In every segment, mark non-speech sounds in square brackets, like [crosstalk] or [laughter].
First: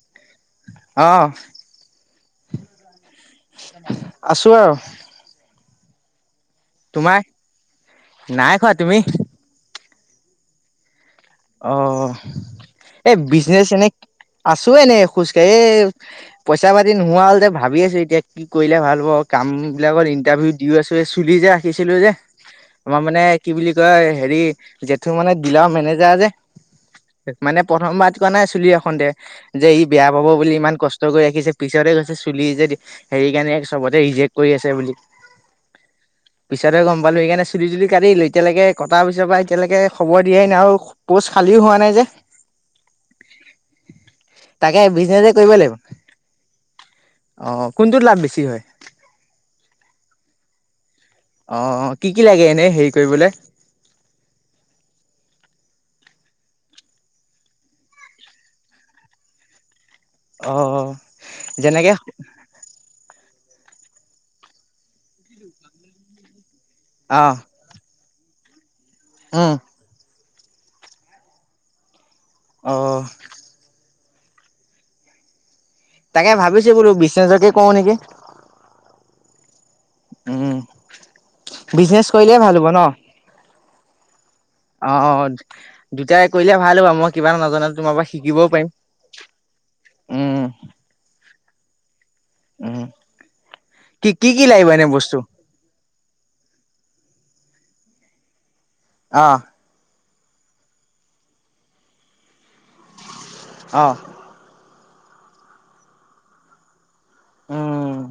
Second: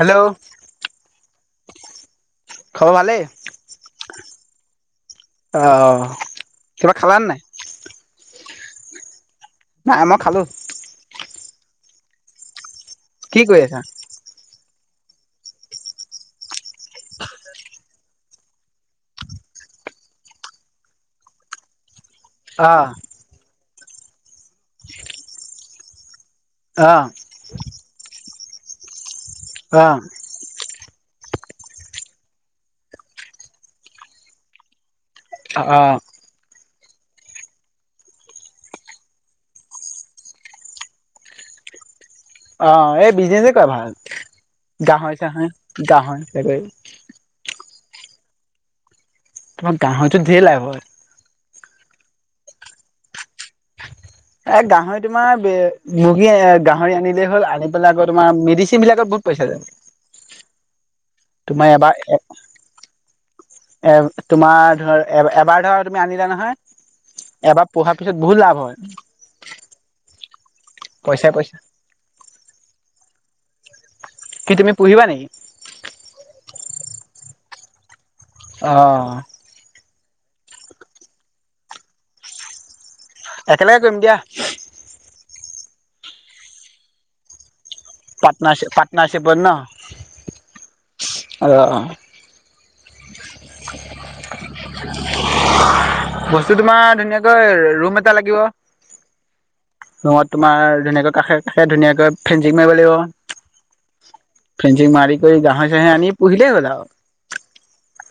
Hello আহ খবৰ ভালেই আছো আৰু। অ। কিবা খালানে তোমাৰ? নাই নাই খোৱা তুমি? নাই, মই খালোঁ। অ' এ, কি কৰি বিজনেচ আছা এনে আছ এনেই খোজকাঢ়ি এই, পইচা পাতি নোহোৱা হ'ল যে, ভাবি আছোঁ এতিয়া কি কৰিলে ভাল হ'ব কাম বিলাকত ইণ্টাৰভিউ দিয়ো আছোঁ এই চুলি যে, ৰাখিছিলোঁ যে অ আমাৰ মানে কি বুলি ত' হেৰি জেঠু মানে দিলাৰ মেনেজ যাজে অ মানে প্ৰথম বাত নাই চুলি‌ [unintelligible] যে ই অ বেয়া পাব বুলি ইমান কষ্ট কষ্ট কৰি ৰাখিছে। পিছতহে কৈছে। চুলিৰ যদি হেৰি কাৰণে, চবতে ৰিজেক্ট কৰি আছে বুলি অ'। পিছতহে গম পালোঁ। সেইকাৰণে চুলি তুলি কাটি দিলোঁ। এতিয়ালৈকে কটাৰ পিছৰ পৰা এতিয়ালৈকে খবৰ দিয়াই নাই, আৰু প'ষ্ট খালীও হোৱা নাই যে অ', এই বিজনেছেই কৰা ভাল। তাকে বিজনেছে গাহৰি-চাহৰি, কৰিব লাগিব গাহৰি বেলেগ অ কোনটোত লাভ বেছি হয়? তোমাৰ গাহৰিটোত ঢেৰ লাভ হয়। অ', কি-কি লাগে এনেই হেৰি কৰিবলৈ? এ, গাহৰি, তোমাৰ মুৰ্গী। গাহৰি আনিলেই হ'ল, আনি পেলাই, আকৌ তোমাৰ মেডিচিনবিলাকত বহুত পইচা যায়। অ', তোমাৰ যেনেকে এবাৰ এ, তোমাৰ ধৰ, এ, এবাৰ ধৰা তুমি আনিলা নহয় এবাৰ পুহা পিছত বহুত লাভ হয়। হম। পইচাই-পইচা অ'। কি, তুমি পুহিবা নেকি? তাকে ভাবিছোঁ বোলো, বিজনেছকে কৰোঁ নেকি? অ'। উম। বিজনেচ কৰিলে ভাল হ'ব ন? একেলগে কৰিম দিয়া। অ অ দুটাই কৰিলে ভাল হ'ব মই কিবা নজনা তোমাৰ পৰা শিকিবও পাৰ্টনাৰশ্বিপ পাৰিম, পাৰ্টনাৰশ্বিপত ন উম। অ' উম, কি, কি, লাগিব এনে বস্তু? ক ৰুম এটা লাগিব। অ ' ৰুমত তোমাৰ ধুনীয়াকৈ কাষে-কাষে ধুনীয়াকৈ ফেঞ্চিং মাৰিব লাগিব। অ ফেঞ্চি মাৰ কৰি গাহয়ি আনি পুহিলে হ'লা আৰু উম।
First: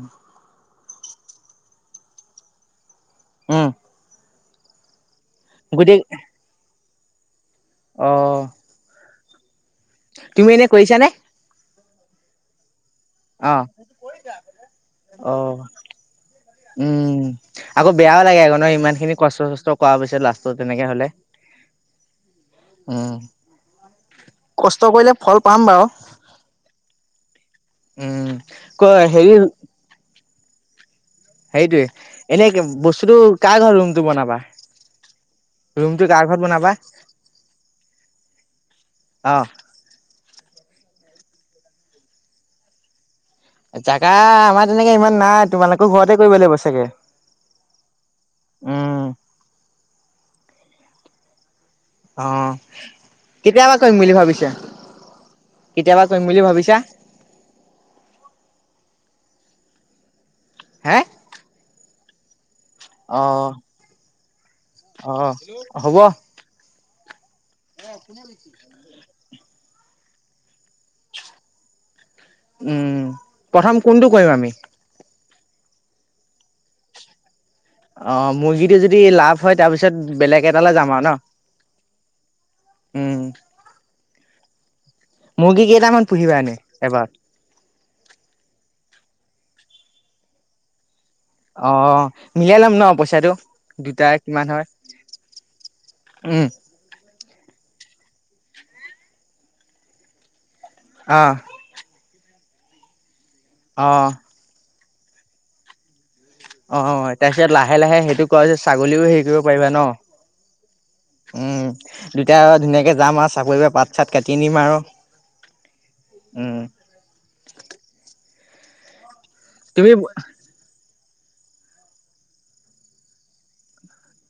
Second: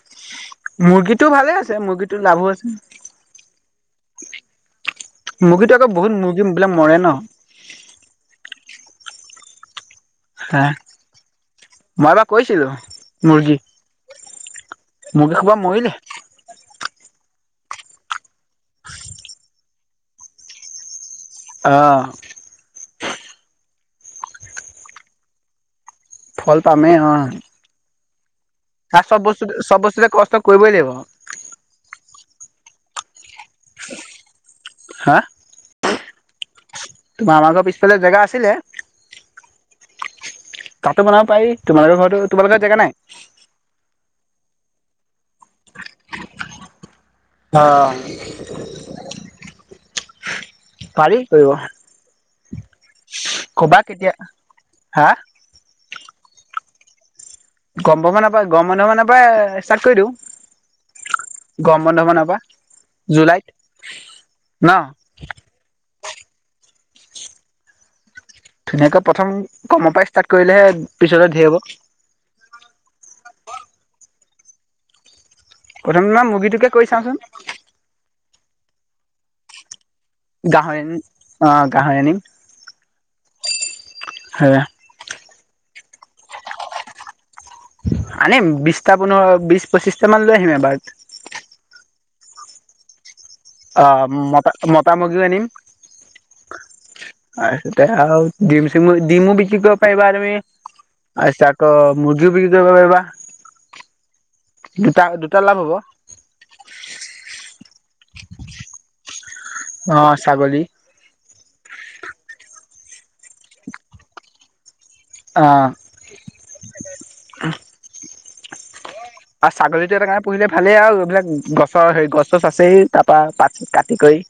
মুৰ্গীটোও ভালে আছে। মুৰ্গীটো লাভো আছে। উম। মুৰ্গীটো আকৌ, গোটেই বহুত মুৰ্গী বিলাক। মৰে ন। অ তুমি হা এনে কৰিছা নে মই এবাৰ কৰিছিলো। মুৰ্গী, মুৰ্গী সোপা মৰিলে। উম। আকৌ বেয়াও লাগে ন ইমান খিনি কষ্ট চষ্ট কোৱা পিছত লাষ্টত তেনেকে হলে আহ। উম কষ্ট কৰিলে ফল পাম বাৰু। ফল পামেই অ। উম। ক হেৰি [unintelligible] কৰিবই লাগিব। সেইটোৱে এনে বস্তুটো কাৰ ঘৰত ৰুমটো বনাবা। হা ৰুমটো কাৰ ঘৰত বনাবা? তোমাৰ আমাৰ ঘৰৰ পিছফালে জেগা আছিলে অ' তাতো বনাব পাৰি, তোমালোকৰ ঘৰতো তোমালোক ঘৰত জেগা নাই? জাগা আমাৰ তেনেকে ইমান নাই। তোমালোকৰ ঘৰতে কৰিব লাগিব চাগে। অ উম। পাৰি কৰিব। অ' কবা কেতিয়াৰপৰা কৰিম কেতিয়া বুলি ভাবিছে হা কেতিয়াৰপৰা কৰিম বুলি ভাবিছা। [unintelligible] মানৰ পৰা গৰম মানুহ মানৰ পৰা ষ্টাৰ্ট কৰি দিওঁ। হে? গৰম বন্ধ মানত। [unintelligible] অ', ন অ' হব। [unintelligible] ধুনীয়াকৈ প্ৰথম কমৰ পৰা ষ্টাৰ্ট কৰিলেহে পিছলৈ ধেৰ হ'ব। উম প্ৰথম কোনটো কৰিম আমি প্ৰথমে মুৰ্গীটোকে কৰি চাওঁচোন। অ' মুৰ্গীটো যদি লাভ হয় তাৰপিছত তাৰপিছত বেলেগ এটালৈ গাহৰি যাম আৰু ন। অ গাহৰি আনিম উম। মুৰ্গী কেইটামান পুহিবা নি এবাৰ। আনিম বিছটা পোন্ধৰ বিছ পঁচিশটা মান লৈ আহিম এবাৰত অ মিলাই লম ন পইচাটো আহ দুটাৰ কিমান মতা হয়? মতা মুগিও আনিম আ তেতিয়া আও ডিম চিমো ডিমু বিকি কৰিব পাৰিবা তুমি আ আহ চা ক মুৰ্গীও বিকি কইব পাইবা অ দুটা দুটা লাভ হ'ব অ তাৰপিছত লাহে লাহে সেইটো কৰা ছাগলীও হেৰি কৰিব পাৰিবা ন অ ছাগলী উম দুতাই আৰু ধুনীয়াকে যাম আৰু চাকৰিৰপৰা পাত চাত কাটি নিম আও আহ আ তুমি ছাগলীটো এটা কাৰণে পুহিলে ভালে আও এইবিলাক গছৰ হেৰি গছ চছ আছেই তাৰ পৰা পাত কাটি কৰি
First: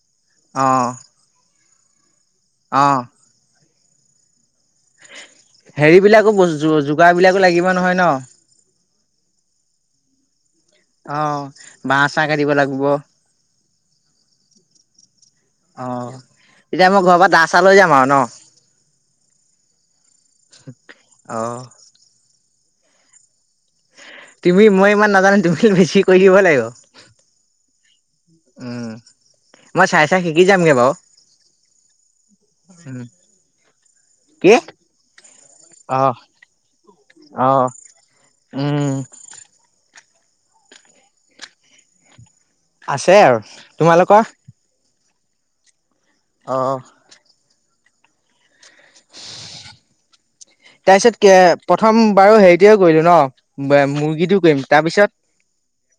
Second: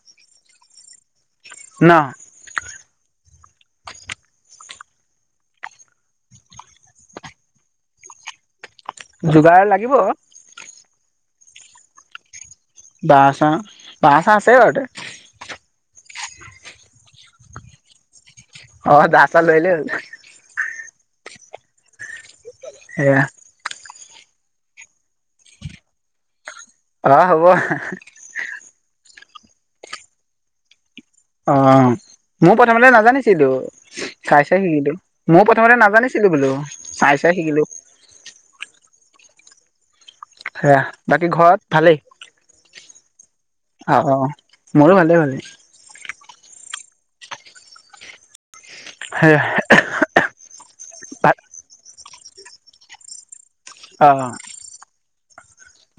অহঁ ন অ হেৰিবিলাকো বস্তু যোগাৰ বিলাকো লাগিব নহয় ন যোগাৰ লাগিব অ বা চাঅঁ দিব লাগিব বাঁহ চাহ বাঁহ চাঁহ আছে ঘৰতে অ এতিয়া মই ঘৰৰ পৰা দা চা লৈ যাম আৰু ন অ দা চা লৈলৈ অহ সেয়া তুমি মই ইমান নাজানো তুমি বেছি কৰি দিব লাগিব অ হ'ব উম মই চাই চাই শিকি যামগে বাৰু অ মও প্ৰথমতে উম, নাজানিছিলো চাই কি চাই শিকিলো মও প্ৰথমতে অহ, নাজানিছিলো বোলো চাই চাই শিকিলো অহ, উম সেয়া বাকী ঘৰত ভালেই আছে আৰু অ অ তোমালোকৰ [unintelligible] অহ সেয়া তাৰ পিছত কে ভাত প্ৰথম বাৰু হেৰিটোয়ে কৰিলো ন বে, অ মুৰ্গীটো কৰিম তাৰ পিছত?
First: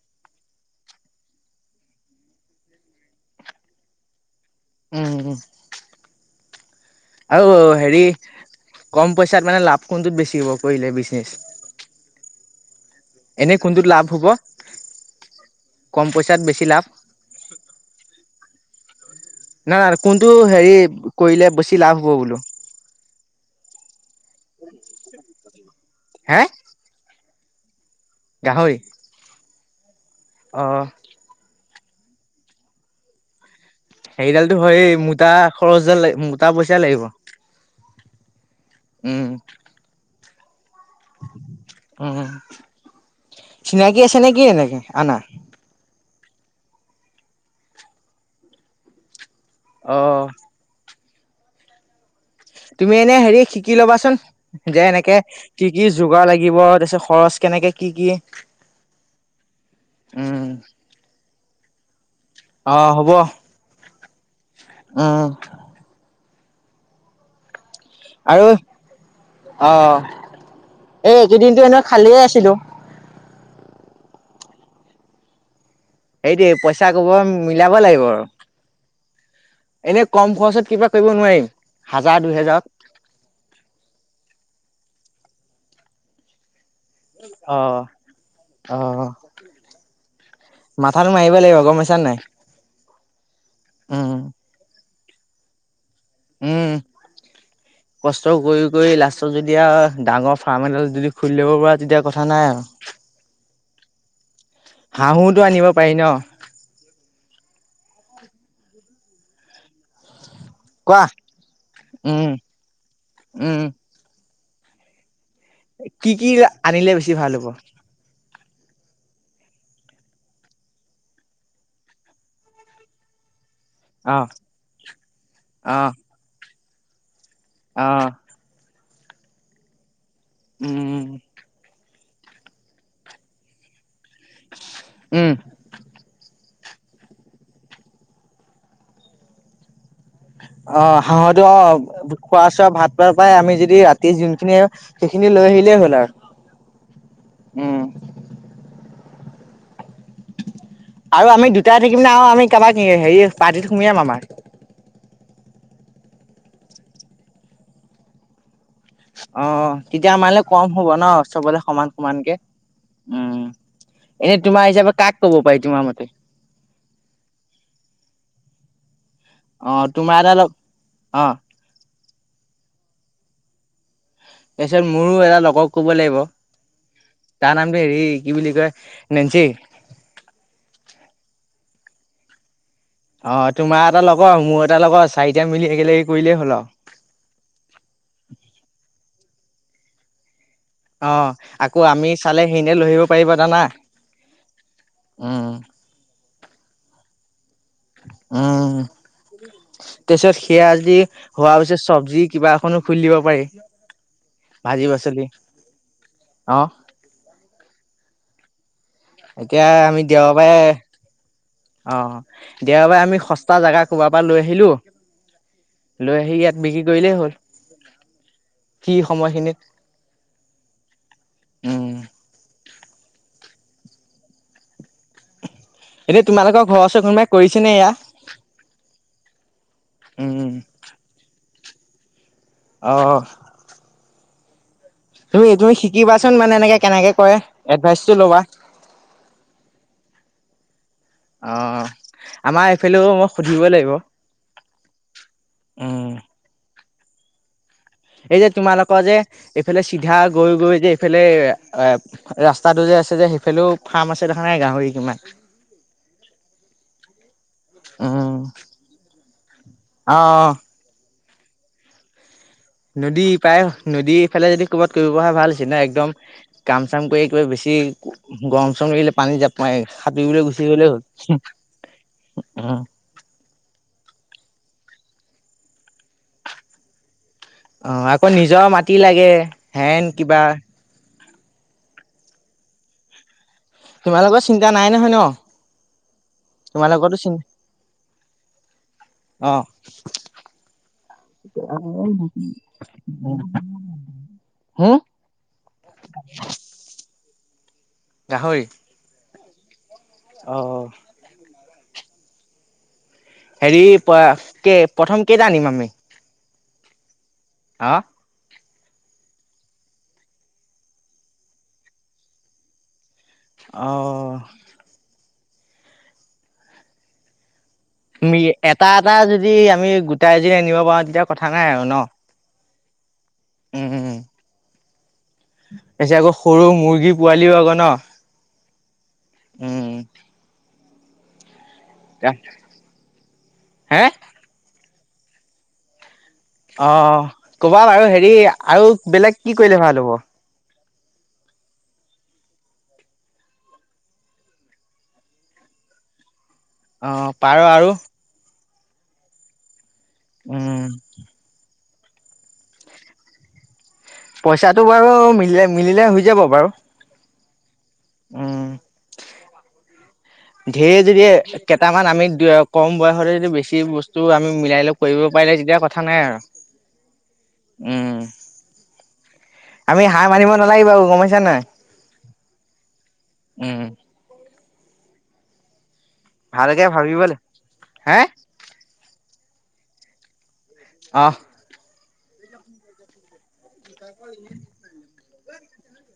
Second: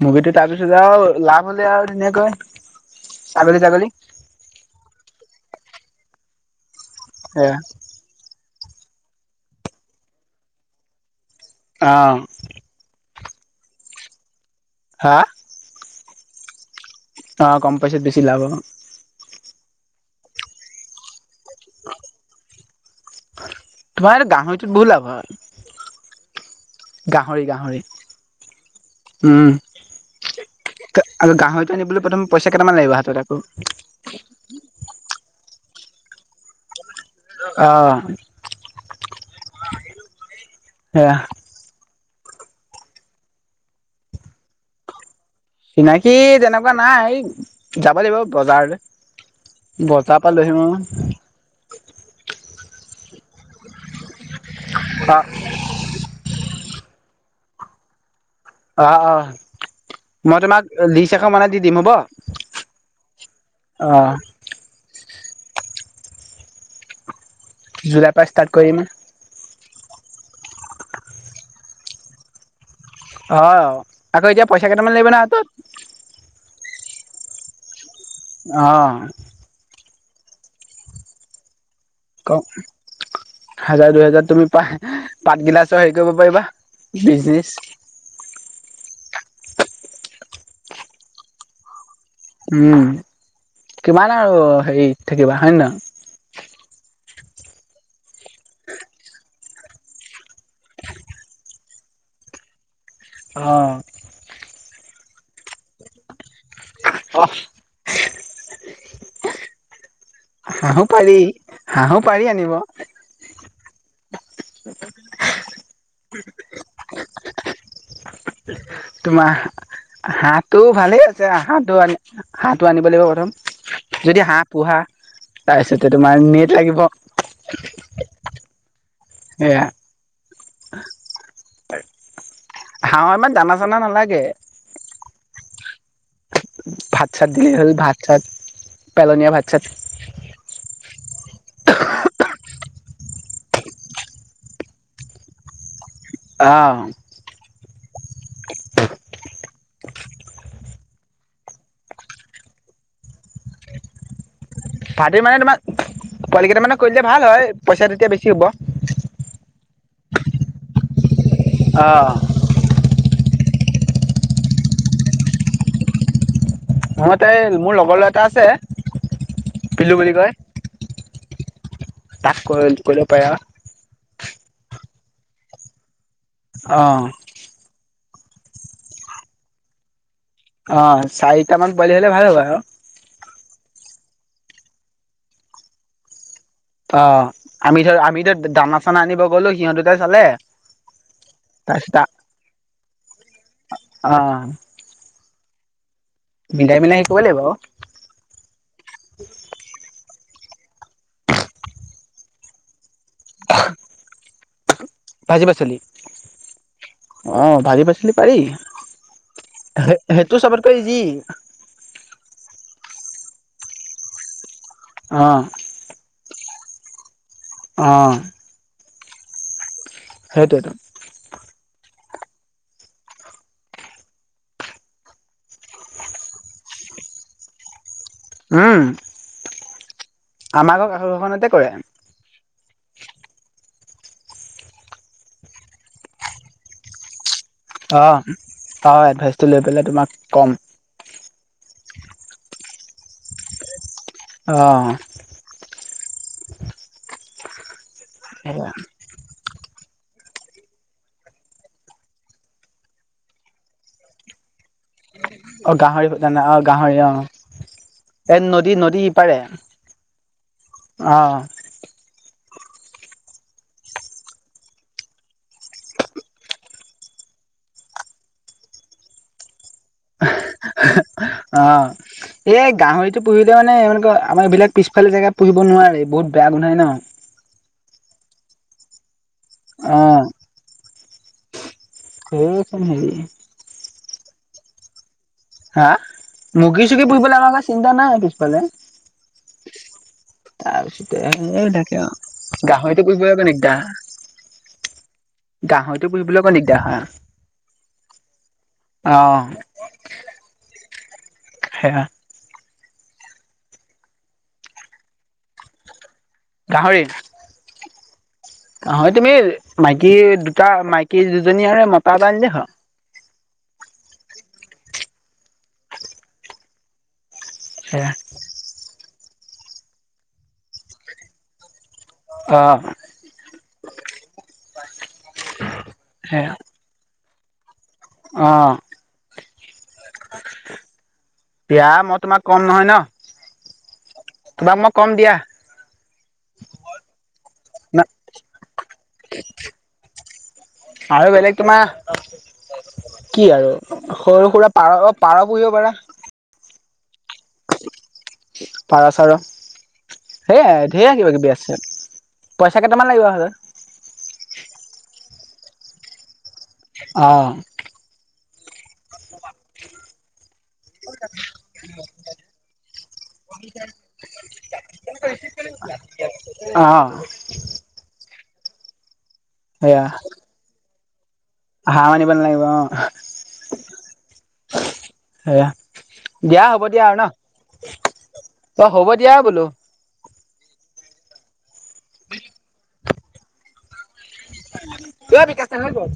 মুৰ্গীটো তাৰপিছত আৰু লাভ হ'লে আৰু ধুনীয়াকৈ ছাগলী, তাগলী। উম। আৰু সেয়া হেৰি কম পইচাত মানে লাভ কোনটোত বেছি হ'ব কৰিলে বিজনেচ? আ এনে কোনটোত লাভ হ'ব? হা কম পইচাত বেছি লাভ। অ কম পইচাত বেছি লাভ অ না, না কোনটো হেৰি কৰিলে বেছি লাভ হ'ব বোলো? তোমাৰ গাহৰিটোত বহু লাভ হয়। হে গাহৰি, গাহৰি। গাহৰি, উম অ'। তই নিবলৈ প্ৰথম পইচা কেটামান লাগিব হাতত আকৌ। সেইদালতো হয়ে মোটা খৰচ দাল মোটা পইচা লাগিব। অ'। উম। সেয়াহ উম, চিনাকি আছে নেকি এনেকে আনা? চিনাকি তেনেকুৱা নাই, যাব লাগিব বজাৰলৈ। অ'। বজাপা লৈ আহি মই তুমি এনে হেৰি শিকি ল'বাচোন। যে, অ এনেকে কি, কি যোগাৰ লাগিব দেচ খৰচ কেনেকে কি, কি? অ', অ', মই উম, তোমাক লিষ্ট এখন বনাই দি দিম হ'ব? অ' হ'ব অ'। উম, জুলাই পা, আৰু ষ্টাৰ্ট কৰিম। অ', এইকেইদিনতো এনেই খালিয়ে আছিলোঁ। অহ, আকৌ এতিয়া পইচা কেইটামান লাগিব নহয় হাতত। সেইটোৱে পইচা ক'বা পা, মিলাব লাগিব। আৰু অ'। এনে কম খৰচত কিবা কৰিব নোৱাৰিম? হাজাৰ ক', দুহেজাৰত হাজাৰ, দুই হাজাৰত তুমি পাহ পাত গিলাচৰ হেৰি কৰিব পাৰিবা। বিজনেচ অ, অহ। মাথাটো মাৰিব লাগিব গম পাইছা না নাই। উম' কিমান উম, আৰু হেৰি। থাকিবা হয় ন? উম' কষ্ট কৰি কৰি লাষ্টত যেতিয়া ডাঙৰ ফাৰ্ম এডাল যদি খুলি লব পৰা তেতিয়া কথা নাই আও। অ'। হাঁহোটো আনিব পাৰি ন? অহ'। হাঁহো পাৰি, হাঁহো পাৰি উম আনিব। উম কি কি আনিলে বেছি ভাল হ'ব? তোমাৰ হাঁহটো ভালে আছে, হাঁহটো আনি হাঁহটো আনিব লাগিব প্ৰথম। অ যদি হাঁহ পোহা, অ তাৰপিছতে তোমাৰ নেট লাগিবক। অ। এয়া। উম। তাকে হাঁহ ইমান দানা চাননা নালাগ উম। ভাত চাত দিলেই হ'ল ভাত চাত পেলনীয়া ভাত চাত। অ হাঁহতো আও খোৱাচ চোৱা ভাত পাত পাই আমি যদি ৰাতি যোনখিনি সেইখিনি লৈ আহিলেই হ'ল আও। আ। আৰু আমি দুটাই থাকিম ন আৰু আমি কাৰোবাক হেৰি পাৰ্টিত সোমিয়াম আমাৰ। পাৰ্টি মানে তোমাৰ পোৱালি কেইটা মানক কৈ দিলে ভাল হয় পইচাটো তেতিয়া বেছি হ'ব। অ। তেতিয়া আমালে কম হ'ব ন। চবলে সমান অঁ সমানকে। উম। এনে তোমাৰ হিচাপে কাক ক'ব পাৰি তোমাৰ মতে? মুঠতে মোৰ লগৰ ল'ৰা এটা আছে অ বিল্লু বুলি তোমাৰ এটা কয়। লগ অ', তাক কৰিল কৰিব পাৰা। তাৰপিছত মোৰো এটা লগক কব লাগিব। অঁ তাৰ নামটো হেৰী কি বুলি কয় নেঞ্চি। অ, চাৰিটা মান পোৱালি হ'লে ভাল হয় বাৰু। অ, তোমাৰ এটা লগৰ মোৰ এটা লগৰ চাৰিটাই মিলি একেলগে কৰিলেই হ'ল আৰু। অ, আমি ধৰ আমি এতিয়া দানা চানা আনিব গলো সিহঁত দুটাই চালে অ, আকৌ তাৰপিছত আমি চালেহে এনে লৈ আহিব পাৰিব দানাই অ', উম, মিলাই মিলাই শে কৰিব লাগিব। উম। তাৰপিছত সেয়া আজি হোৱা পিছত চব্জি কিবা এখনো খুলি দিব পাৰি। ভাজি পাচলি ভাজি পাচলি অ অ', ভাজি পাচলি। নি পাৰি। এতিয়া আমি সেইটো দেওবাৰে চবতকৈ ইজি অ'। দেওবাৰে আমি সস্তা জাগা ক'ৰবাৰ পৰা লৈ আহিলোঁ। অ লৈ আহি ইয়াত বিক্ৰী কৰিলেই হ'ল। অ'। সেই সময়খিনিত সেইটোৱেইতো উম এতিয়া তোমালোকৰ ঘৰৰ ওচৰত কোনোবাই কৰিছে নে এইয়া? উম। উম আমাৰ ঘৰৰ কাষৰ ঘৰখনতেই কৰে। অহ। তুমি, তুমি শিকিবাচোন, মানে, এনেকে কেনেকে কৰে এডভাইচটো অ', ল'বা। অ', এডভাইচটো লৈ পেলাই তোমাক ক'ম। অ', আমাৰ এইফালেও মই সুধিবই লাগিব। অ'। উম। এই যে, তোমালোকৰ যে এইফালে চিধা গৈ গৈ যে, এইফালে এ, ৰাস্তাটো যে আছে যে, সেইফালেও ফাৰ্ম আছে। দেখা নাই, গাহৰি কিমান অ', গাহৰি। [unintelligible] অ', গাহৰি। অ', উম। এই নদী, নদী ইপাৰে, অ', অ'। [inaudible] নদী ইপাৰে, নদী ইফালে যদি কৰবাত কৰিব পৰা হয়, ভাল হৈছে ন'? একদম কাম-চাম কৰি একেবাৰে বেছি গৰম-চৰম লাগিলে পানীত জাপ মাৰি সাঁতুৰিবলৈ গুচি গ'লেই হ'ল। অ', এই গাহৰিটো পুহিলে, মানে, এনেকুৱা আমাৰ এইবিলাক পিছফালে জেগাত পুহিব নোৱাৰে নি? বহুত বেয়া গোন্ধায় ন'? অ', আকৌ নিজৰ মাটি লাগে। অ হেন কিবা [unintelligible] হেৰি। তোমালোকৰ চিন্তা নাই নহয় ন'। হা, মুৰ্গী সূৰ্গী তোমালোকৰতো চিন্তা পুহিবলৈ আমাৰ চিন্তা নাই পিছফালে। [inaudible] তাৰপিছতে [unintelligible] থাকে আৰু, গাহৰিটো পুহিবলে কই নি গাহ, হুম গাহৰিটো পুহবলৈ কই নি গাহ অহ। আহঁ। হেয়া হেৰি প কে প্ৰথম কেইটা আনিম আমি। গাহৰি। হা। হয় তুমি মাইকী দুটা মাইকী দুজনী আৰু মতা এটা আন হল। অঁ। সেয়া মি এটা এটা যদি আমি গোটা এজনি আনিব পাৰো তেতিয়া কথা নাই আৰু ন। অঁ। উম। ত আকৌ সৰু মুৰ্গী পোৱালিভাগ ন। আহ। উম বিয়া মই তোমাৰ কম নহয় ন। হে! তোমাক মই কম দিয়া। অ কবা বাৰু, হেৰি আৰু বেলেগ কি কৰিলে ভাল হ'ব? আৰু বেলেগ তোমাৰ কি আৰু সৰু সুৰা পাৰ পাৰ পুৰিব পাৰা। অ পাৰ আৰু পাৰা চাৰ। উম সেয়াাই ঢেয়া কিবা কিবি আছে। পইচা কেইটামান লাগিব হলে। পইচাটো বাৰু মিলে মিলিলে হৈ যাব বাৰু। আহ। উম। ধেৰ যদি কেইটামান আমি কম বয়সতে যদি বেছি বস্তু আমি মিলাই লৈ কৰিব পাৰিলে তেতিয়া কথা নাই আৰু। আহ। উম আমি হাঁহ মাৰিব নালাগে বাৰু। হাৰ মনিব নালাগিব অ। উম সেয়া। দিয়া হ'ব ভালকে দিয়া আৰু ভাবিব ন লা হে অ হ'ব দিয়া। বোলো। আহ। [unintelligible] এই বিকাশ দা হৈ গল।